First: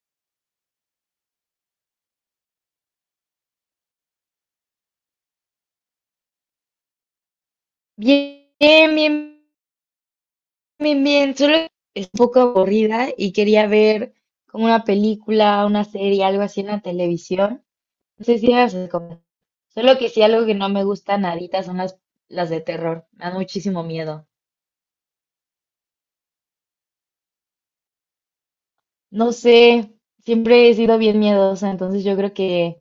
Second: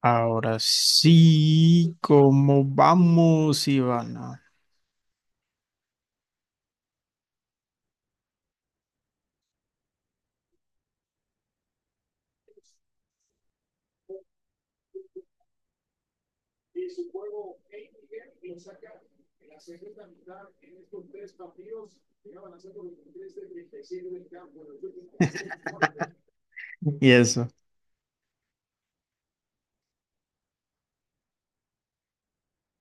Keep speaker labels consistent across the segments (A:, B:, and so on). A: Ahora sí, ¿cómo vamos, Ivana?
B: Bien, bien, bien. Solo es un poco aburrida y quería ver como una película, una serie, algo así en la televisión. No sé si las recomiendas. Solo que sí, algo que no me gusta nadita son las de terror. Me dan muchísimo miedo.
A: Y eso.
B: No sé, siempre he sido bien miedosa, entonces yo creo que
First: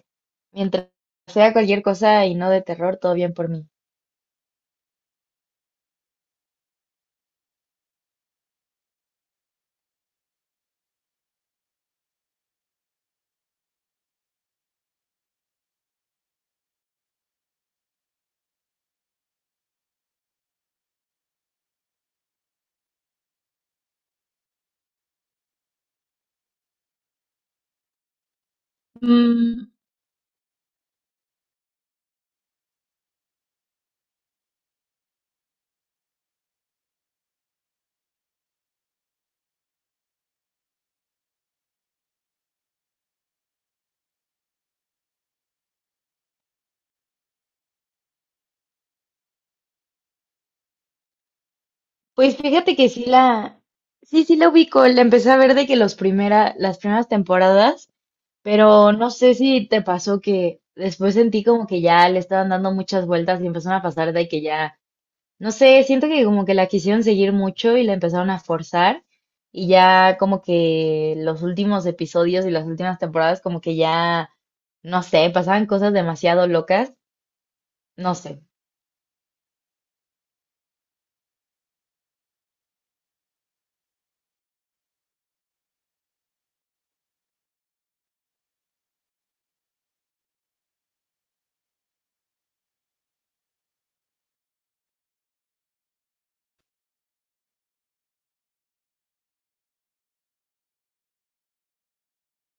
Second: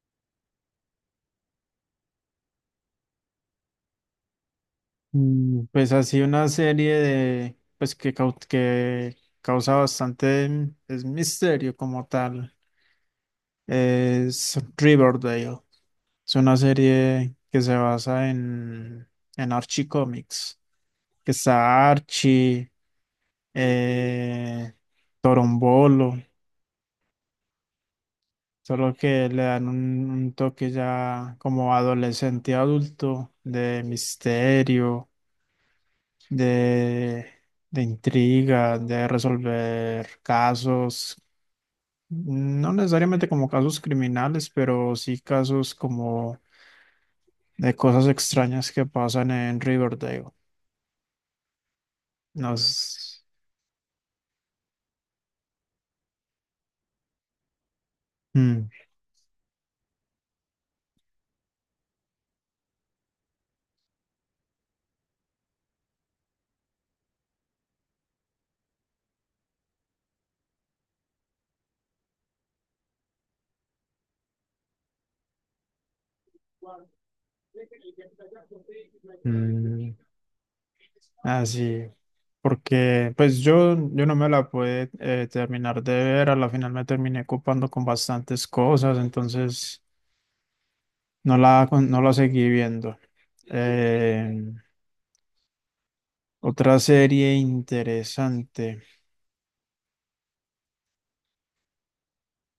B: mientras sea cualquier cosa y no de terror, todo bien por mí.
A: Pues así una serie de, pues que, cau- que causa bastante es misterio como tal. Es Riverdale. Es una serie que se basa en Archie Comics, que está Archie, eh, Torombolo. Solo que le dan
B: Mm,
A: un toque ya como adolescente adulto, de misterio, de, de intriga, de resolver casos, no necesariamente como casos criminales, pero sí casos como de cosas extrañas que pasan en Riverdale.
B: pues fíjate que sí
A: Nos.
B: sí, sí la ubico. La empecé a ver de que las primeras temporadas.
A: Mm.
B: Pero no sé si te pasó que después sentí como que ya le estaban dando muchas vueltas y empezaron a pasar de que ya, no sé, siento que como que la quisieron seguir mucho y la empezaron a forzar y ya como que los últimos episodios y las últimas temporadas como que ya, no sé, pasaban cosas demasiado locas, no sé,
A: Así, porque pues yo no me la pude terminar de ver, a la final me terminé ocupando con bastantes cosas, entonces no la seguí viendo. Eh, Otra serie interesante,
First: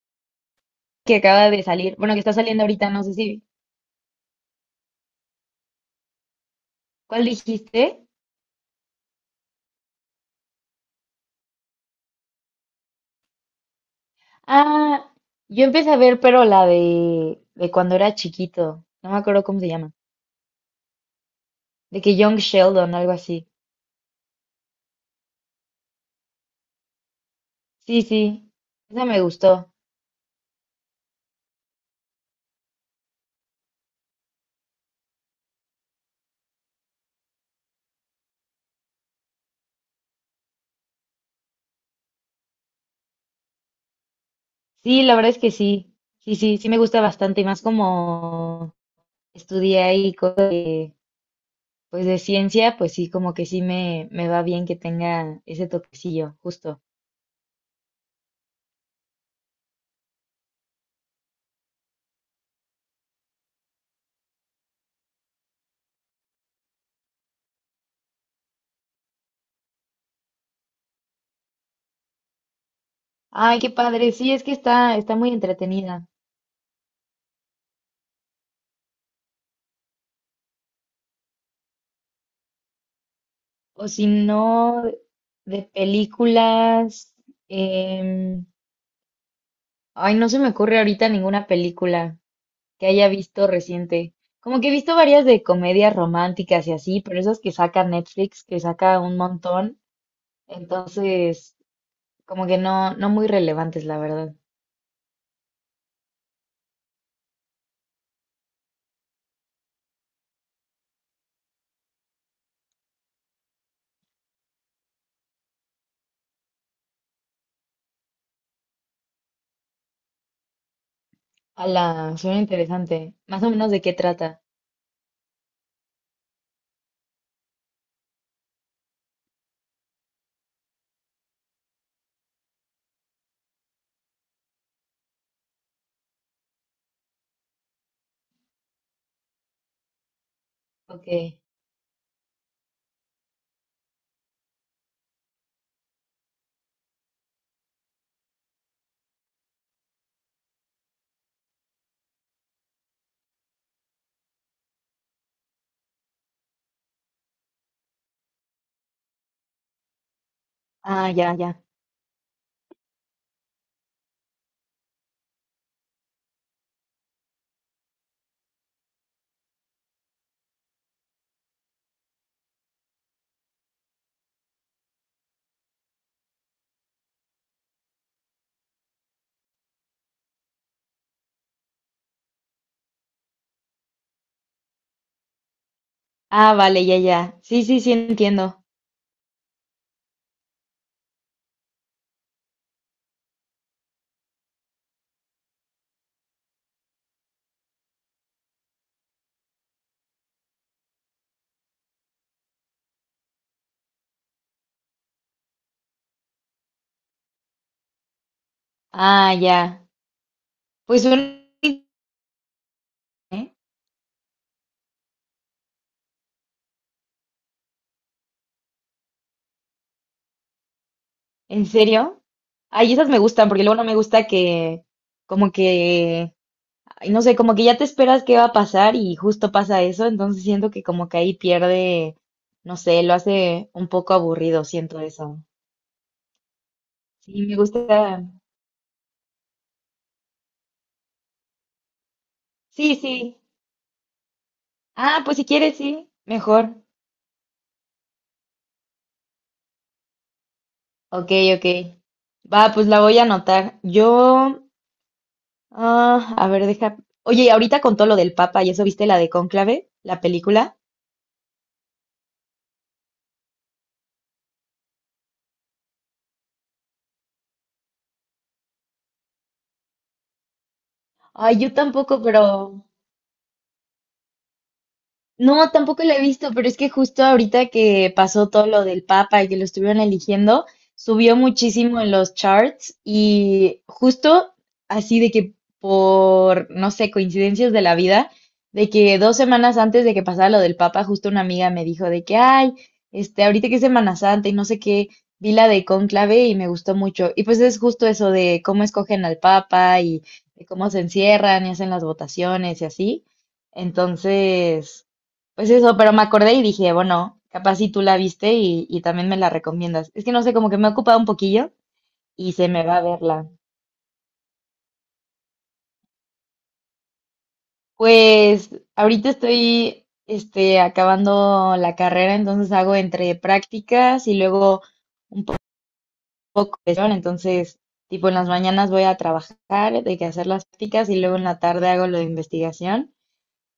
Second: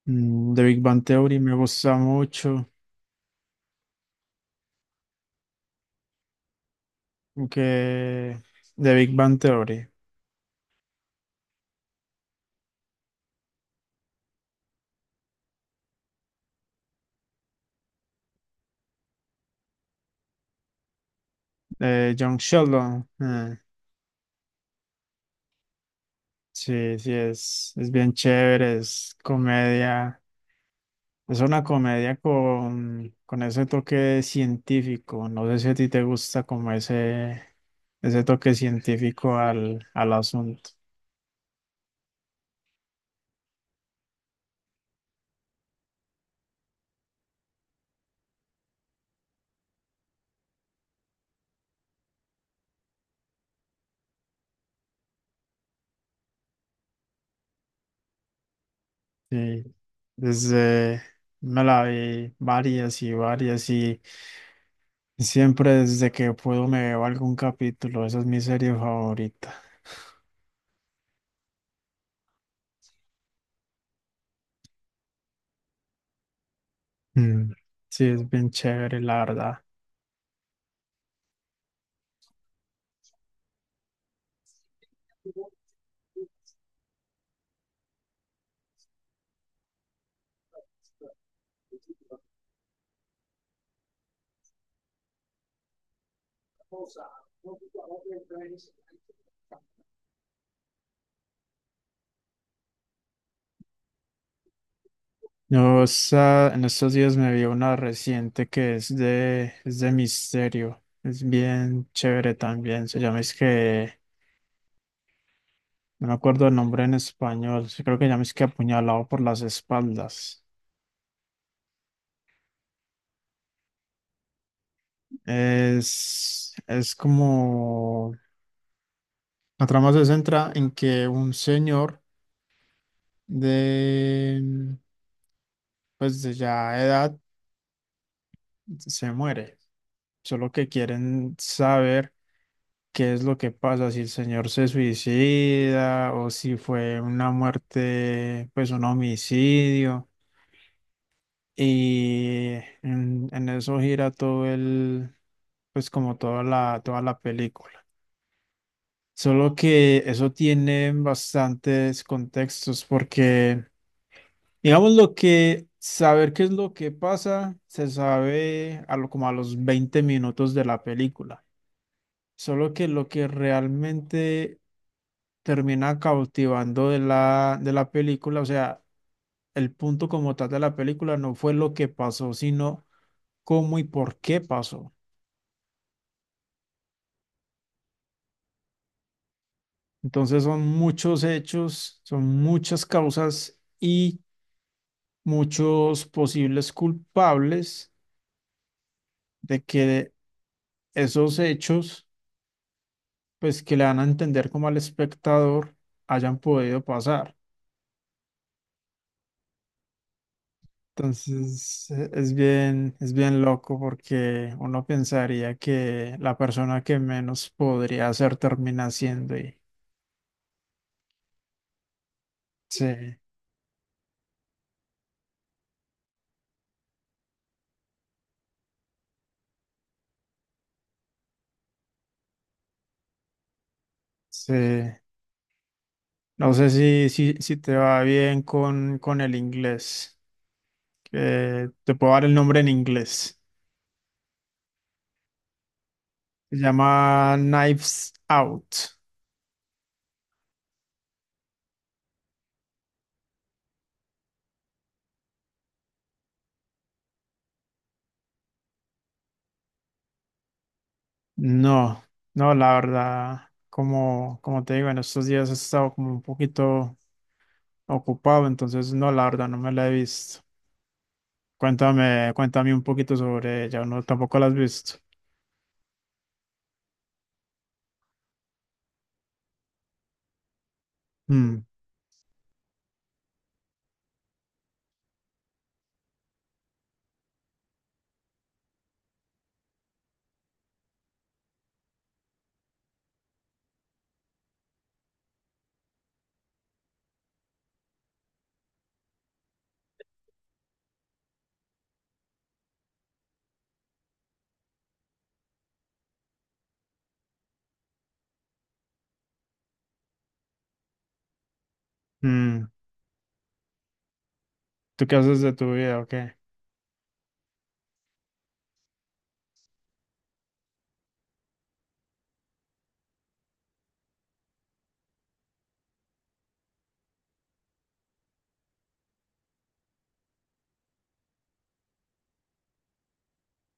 A: de Big Bang
B: que
A: Theory,
B: acaba
A: me
B: de
A: gusta
B: salir, bueno, que está saliendo
A: mucho,
B: ahorita, no sé si, ¿cuál dijiste?
A: que de Big Bang Theory,
B: Ah, yo empecé a ver, pero de cuando era chiquito, no me acuerdo cómo se llama. De
A: de
B: que
A: John
B: Young Sheldon,
A: Sheldon,
B: algo así.
A: sí, sí, es
B: Sí,
A: bien
B: sí,
A: chévere,
B: esa
A: es
B: me gustó.
A: comedia. Es una comedia con ese toque científico. No sé si a ti te gusta como ese toque científico al asunto.
B: Sí, la verdad es que sí. Sí, sí, sí me gusta bastante y más como estudié ahí cosas de, pues de ciencia, pues sí, como que sí me va bien que tenga ese toquecillo, justo.
A: Sí. Desde me la vi varias y varias y siempre desde que puedo me veo algún capítulo. Esa es mi serie favorita.
B: Ay, qué padre. Sí, es que está muy entretenida.
A: Mm. Sí, es bien chévere, la verdad.
B: O si no, de películas. em, Ay, no se me ocurre ahorita ninguna película que haya visto reciente. Como que he visto varias de comedias románticas y así, pero esas que saca Netflix, que saca un montón, entonces como que no, no muy relevantes, la verdad.
A: Yo en estos días me vi una reciente que es es de misterio. Es bien chévere también. Se llama es que, no me acuerdo el nombre en español. Sí, creo que se llama es que apuñalado por las espaldas.
B: Ala, suena interesante. Más o menos de qué trata.
A: Es como, la trama se centra en que un señor de, pues de ya edad se muere. Solo que quieren
B: Ok.
A: saber qué es lo que pasa, si el señor se suicida o si fue una muerte, pues un homicidio. Y en eso gira todo el, pues como toda toda la película. Solo que eso tiene
B: Ah, ya, ya.
A: bastantes contextos porque, digamos, lo que saber qué es lo que pasa se sabe a lo, como a los 20 minutos de la película. Solo que lo que realmente termina cautivando de de la película. O sea, el punto como tal de la película no fue lo que pasó, sino cómo y por qué pasó.
B: Ah, vale, ya, ya. Sí, sí, sí, entiendo.
A: Entonces son muchos hechos, son muchas causas y muchos posibles culpables de que esos hechos, pues que le dan a entender como al espectador, hayan podido pasar.
B: Ah, ya. Pues suena...
A: Entonces, es es bien
B: ¿Eh?
A: loco porque uno pensaría que la persona que menos podría hacer termina siendo y
B: ¿En serio? Ay, esas
A: sí,
B: me gustan, porque luego no me gusta que, como que ay, no sé, como que ya te esperas qué va a pasar y justo pasa eso, entonces siento que como que ahí pierde, no sé, lo hace un poco
A: sí,
B: aburrido, siento eso.
A: no sé
B: Sí,
A: si
B: me
A: te va
B: gusta.
A: bien con el inglés, que te puedo dar el nombre en
B: Sí, sí.
A: inglés.
B: Ah, pues si quieres, sí,
A: Se
B: mejor.
A: llama Knives Out.
B: Ok, ok. Va, pues la voy a anotar. Yo, ah, a ver, deja. Oye, ahorita con todo lo del Papa y eso, ¿viste la de Cónclave, la película?
A: No, no, la verdad, como te digo, en estos días he estado como un poquito ocupado, entonces no, la verdad, no me la he visto.
B: Ay, yo tampoco,
A: Cuéntame,
B: pero
A: cuéntame un poquito sobre ella, no, tampoco la has visto.
B: no, tampoco la he visto, pero es que justo ahorita que pasó todo lo del Papa y que lo estuvieron eligiendo, subió
A: Mm,
B: muchísimo en los charts y justo así de que por, no sé, coincidencias de la vida, de que dos semanas antes de que pasara lo del Papa, justo una amiga me dijo de que, ay, este, ahorita que es Semana Santa y no sé qué, vi la de Cónclave y me gustó mucho. Y pues es justo eso de cómo escogen al Papa y de cómo se encierran y hacen las votaciones y así. Entonces... Pues eso, pero me acordé y dije, bueno, capaz si tú la viste y también me la recomiendas. Es que no sé, como que me ha ocupado un poquillo y
A: mm.
B: se me va a verla.
A: ¿Tú qué haces de tu vida o qué?
B: Pues ahorita estoy este, acabando la carrera, entonces hago entre prácticas y luego poco de sesión, entonces tipo en las mañanas voy a trabajar, de que hacer las prácticas y luego en la tarde hago lo de investigación.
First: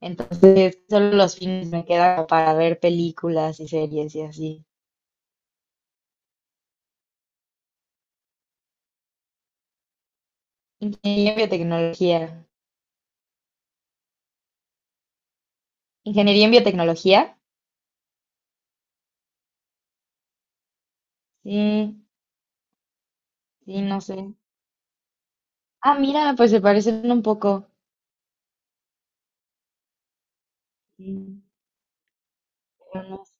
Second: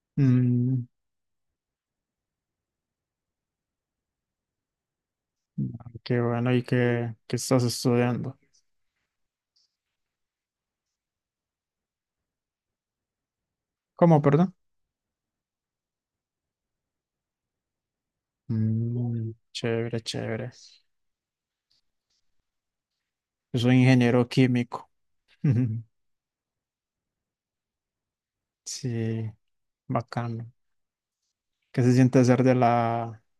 B: Entonces
A: Mm,
B: solo los fines me quedan para ver películas y series y así.
A: qué bueno, ¿y qué, qué estás estudiando?
B: Ingeniería en biotecnología.
A: ¿Cómo, perdón?
B: Ingeniería en biotecnología.
A: Mm, chévere, chévere.
B: Sí,
A: Yo soy
B: sí, no
A: ingeniero
B: sé.
A: químico.
B: Ah, mira, pues se parecen un poco.
A: Sí, bacano.
B: Sí,
A: ¿Qué se siente ser de
B: pero no sé.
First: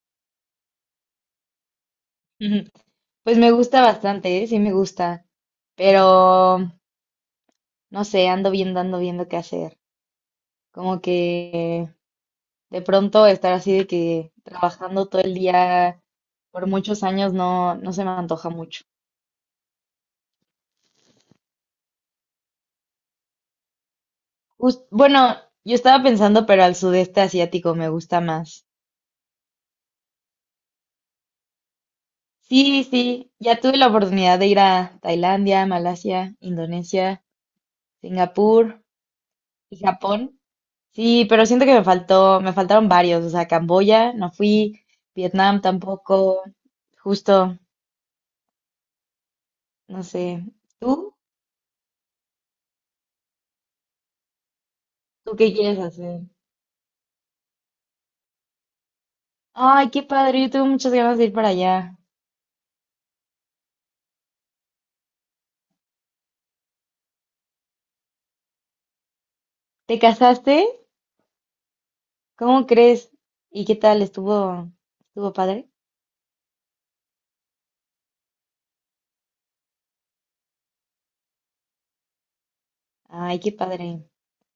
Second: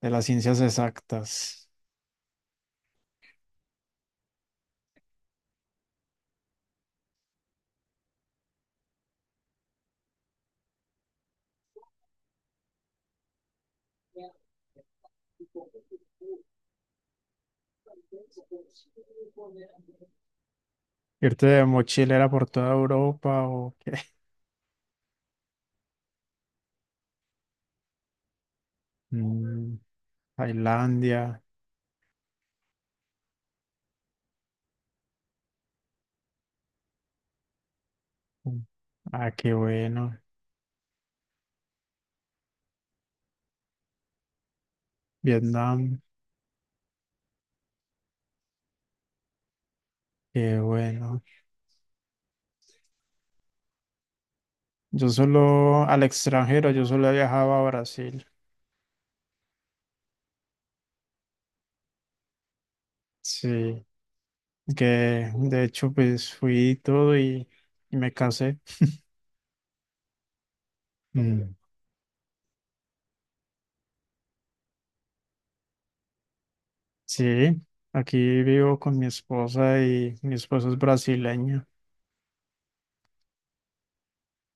A: de las ciencias exactas?
B: Pues me gusta bastante, ¿eh? Sí me gusta, pero no sé, ando viendo qué hacer. Como que de pronto estar así de que trabajando todo el día por muchos años no, no se me antoja mucho.
A: ¿Irte de mochilera por toda Europa o qué?
B: Bueno, yo estaba pensando, pero al sudeste asiático me gusta más.
A: Mm, Tailandia.
B: Sí, sí, ya tuve la oportunidad de ir a Tailandia, Malasia, Indonesia. Singapur,
A: Ah, qué
B: ¿y
A: bueno.
B: Japón? Sí, pero siento que me faltaron varios. O sea, Camboya no fui, Vietnam
A: Vietnam,
B: tampoco. Justo, no sé.
A: qué
B: ¿Tú?
A: bueno. Yo
B: ¿Tú qué quieres
A: solo al
B: hacer?
A: extranjero, yo solo he viajado a Brasil.
B: Ay, qué padre, yo tuve muchas ganas de ir para allá.
A: Sí, que de hecho pues fui y todo y me casé.
B: ¿Te casaste?
A: Mm.
B: ¿Cómo crees? ¿Y qué tal? ¿Estuvo padre?
A: Sí, aquí vivo con mi esposa y mi esposa es brasileña.
B: Ay, qué padre.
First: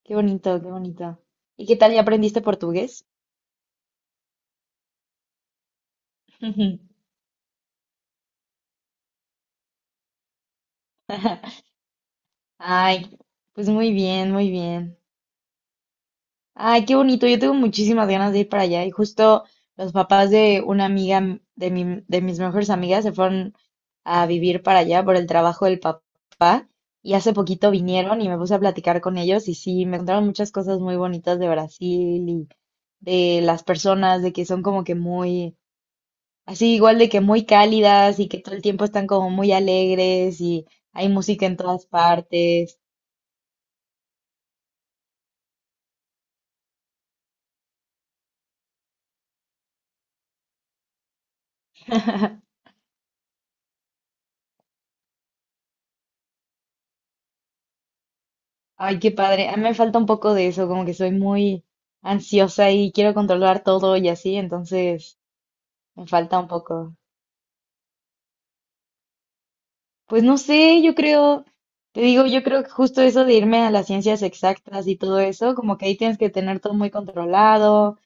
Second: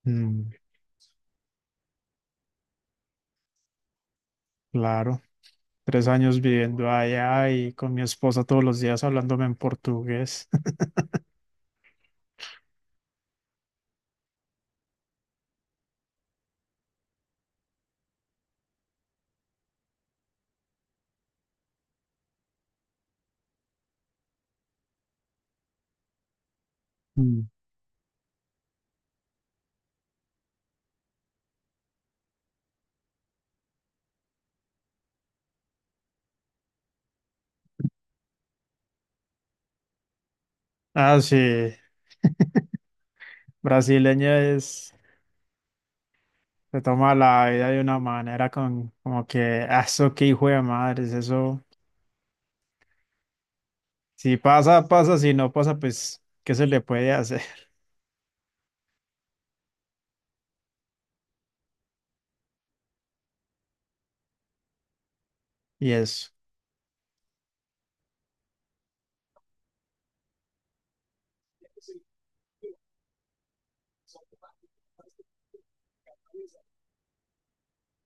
B: Qué
A: Mm,
B: bonito, qué bonito. ¿Y qué tal? ¿Ya aprendiste portugués?
A: claro, 3 años viviendo allá y con mi esposa todos los días hablándome en portugués.
B: Ay, pues muy bien, muy bien. Ay, qué bonito. Yo tengo muchísimas ganas de ir para allá. Y justo los papás de una amiga de mis mejores amigas se fueron a vivir para allá por el trabajo del papá. Y hace
A: Mm.
B: poquito vinieron y me puse a platicar con ellos y sí, me contaron muchas cosas muy bonitas de Brasil y de las personas, de que son como que muy, así igual de que muy cálidas y que todo el tiempo están como muy alegres y hay
A: Ah, sí,
B: música en todas partes.
A: brasileña es se toma la vida de una manera con, como que: "Ah, eso qué hijo de madres, eso, si pasa, pasa, si no pasa, pues, ¿qué se le puede hacer?"
B: Ay, qué padre. A mí me falta un poco de eso, como que soy muy ansiosa y quiero controlar todo y así, entonces
A: Y
B: me
A: eso,
B: falta un poco. Pues no sé, yo creo, te digo, yo creo que justo eso de irme a las ciencias exactas y todo eso, como que ahí tienes que tener todo muy controlado,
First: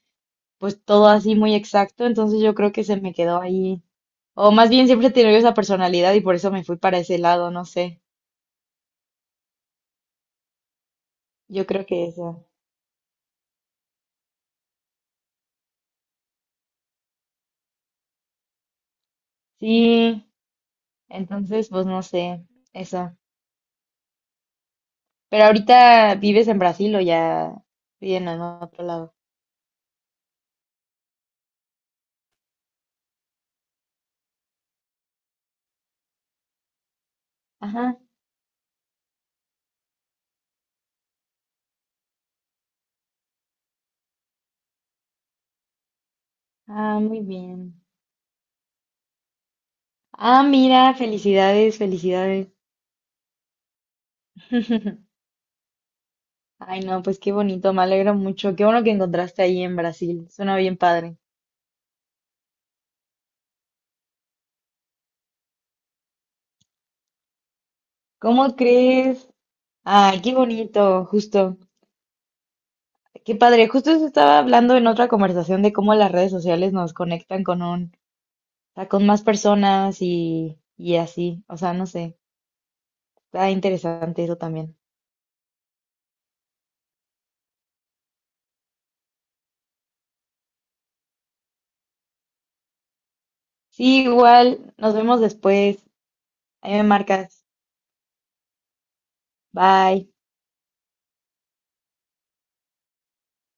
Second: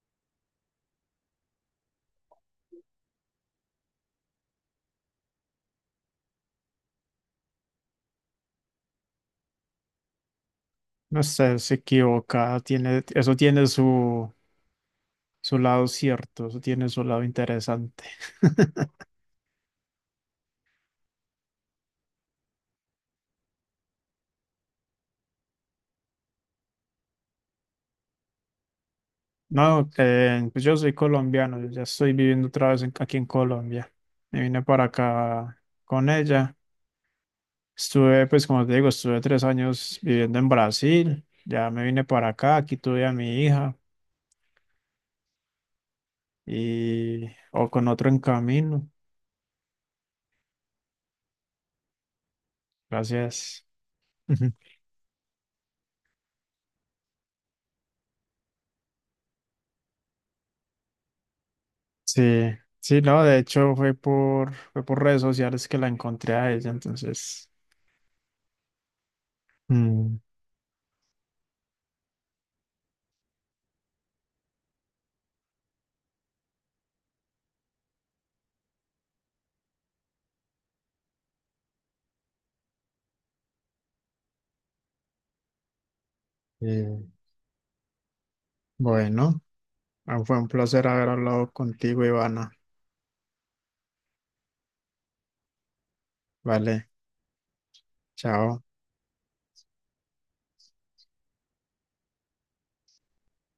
B: pues todo así muy exacto, entonces yo creo que se me quedó ahí. O más bien siempre he tenido esa personalidad y por eso me fui para ese lado, no sé.
A: no sé,
B: Yo
A: se
B: creo que eso.
A: equivoca, tiene, eso tiene su, su lado cierto, eso tiene su lado interesante.
B: Sí, entonces pues no sé, eso. Pero ahorita vives en Brasil o ya viven en otro lado.
A: No, pues yo soy colombiano, yo ya estoy viviendo otra vez aquí en Colombia. Me vine para acá con ella.
B: Ajá.
A: Estuve, pues como te digo, estuve 3 años viviendo en Brasil, ya me vine para acá, aquí tuve a mi hija
B: Ah, muy
A: y o
B: bien.
A: con otro en camino.
B: Ah, mira, felicidades, felicidades.
A: Gracias. Ujú.
B: Ay, no, pues qué bonito, me alegro mucho. Qué bueno que encontraste ahí en Brasil. Suena bien padre.
A: Sí, sí, no, de hecho fue fue por redes sociales que la encontré a ella, entonces,
B: ¿Cómo crees?
A: mm,
B: Ay, qué bonito, justo. Qué padre. Justo eso estaba hablando en otra conversación de cómo las redes sociales nos conectan con un, o sea, con más personas y así. O sea, no sé. Está interesante eso también.
A: eh, bueno, ah, fue un placer haber hablado contigo, Ivana.
B: Sí, igual. Nos vemos después. Ahí me
A: Vale,
B: marcas.
A: chao.
B: Bye.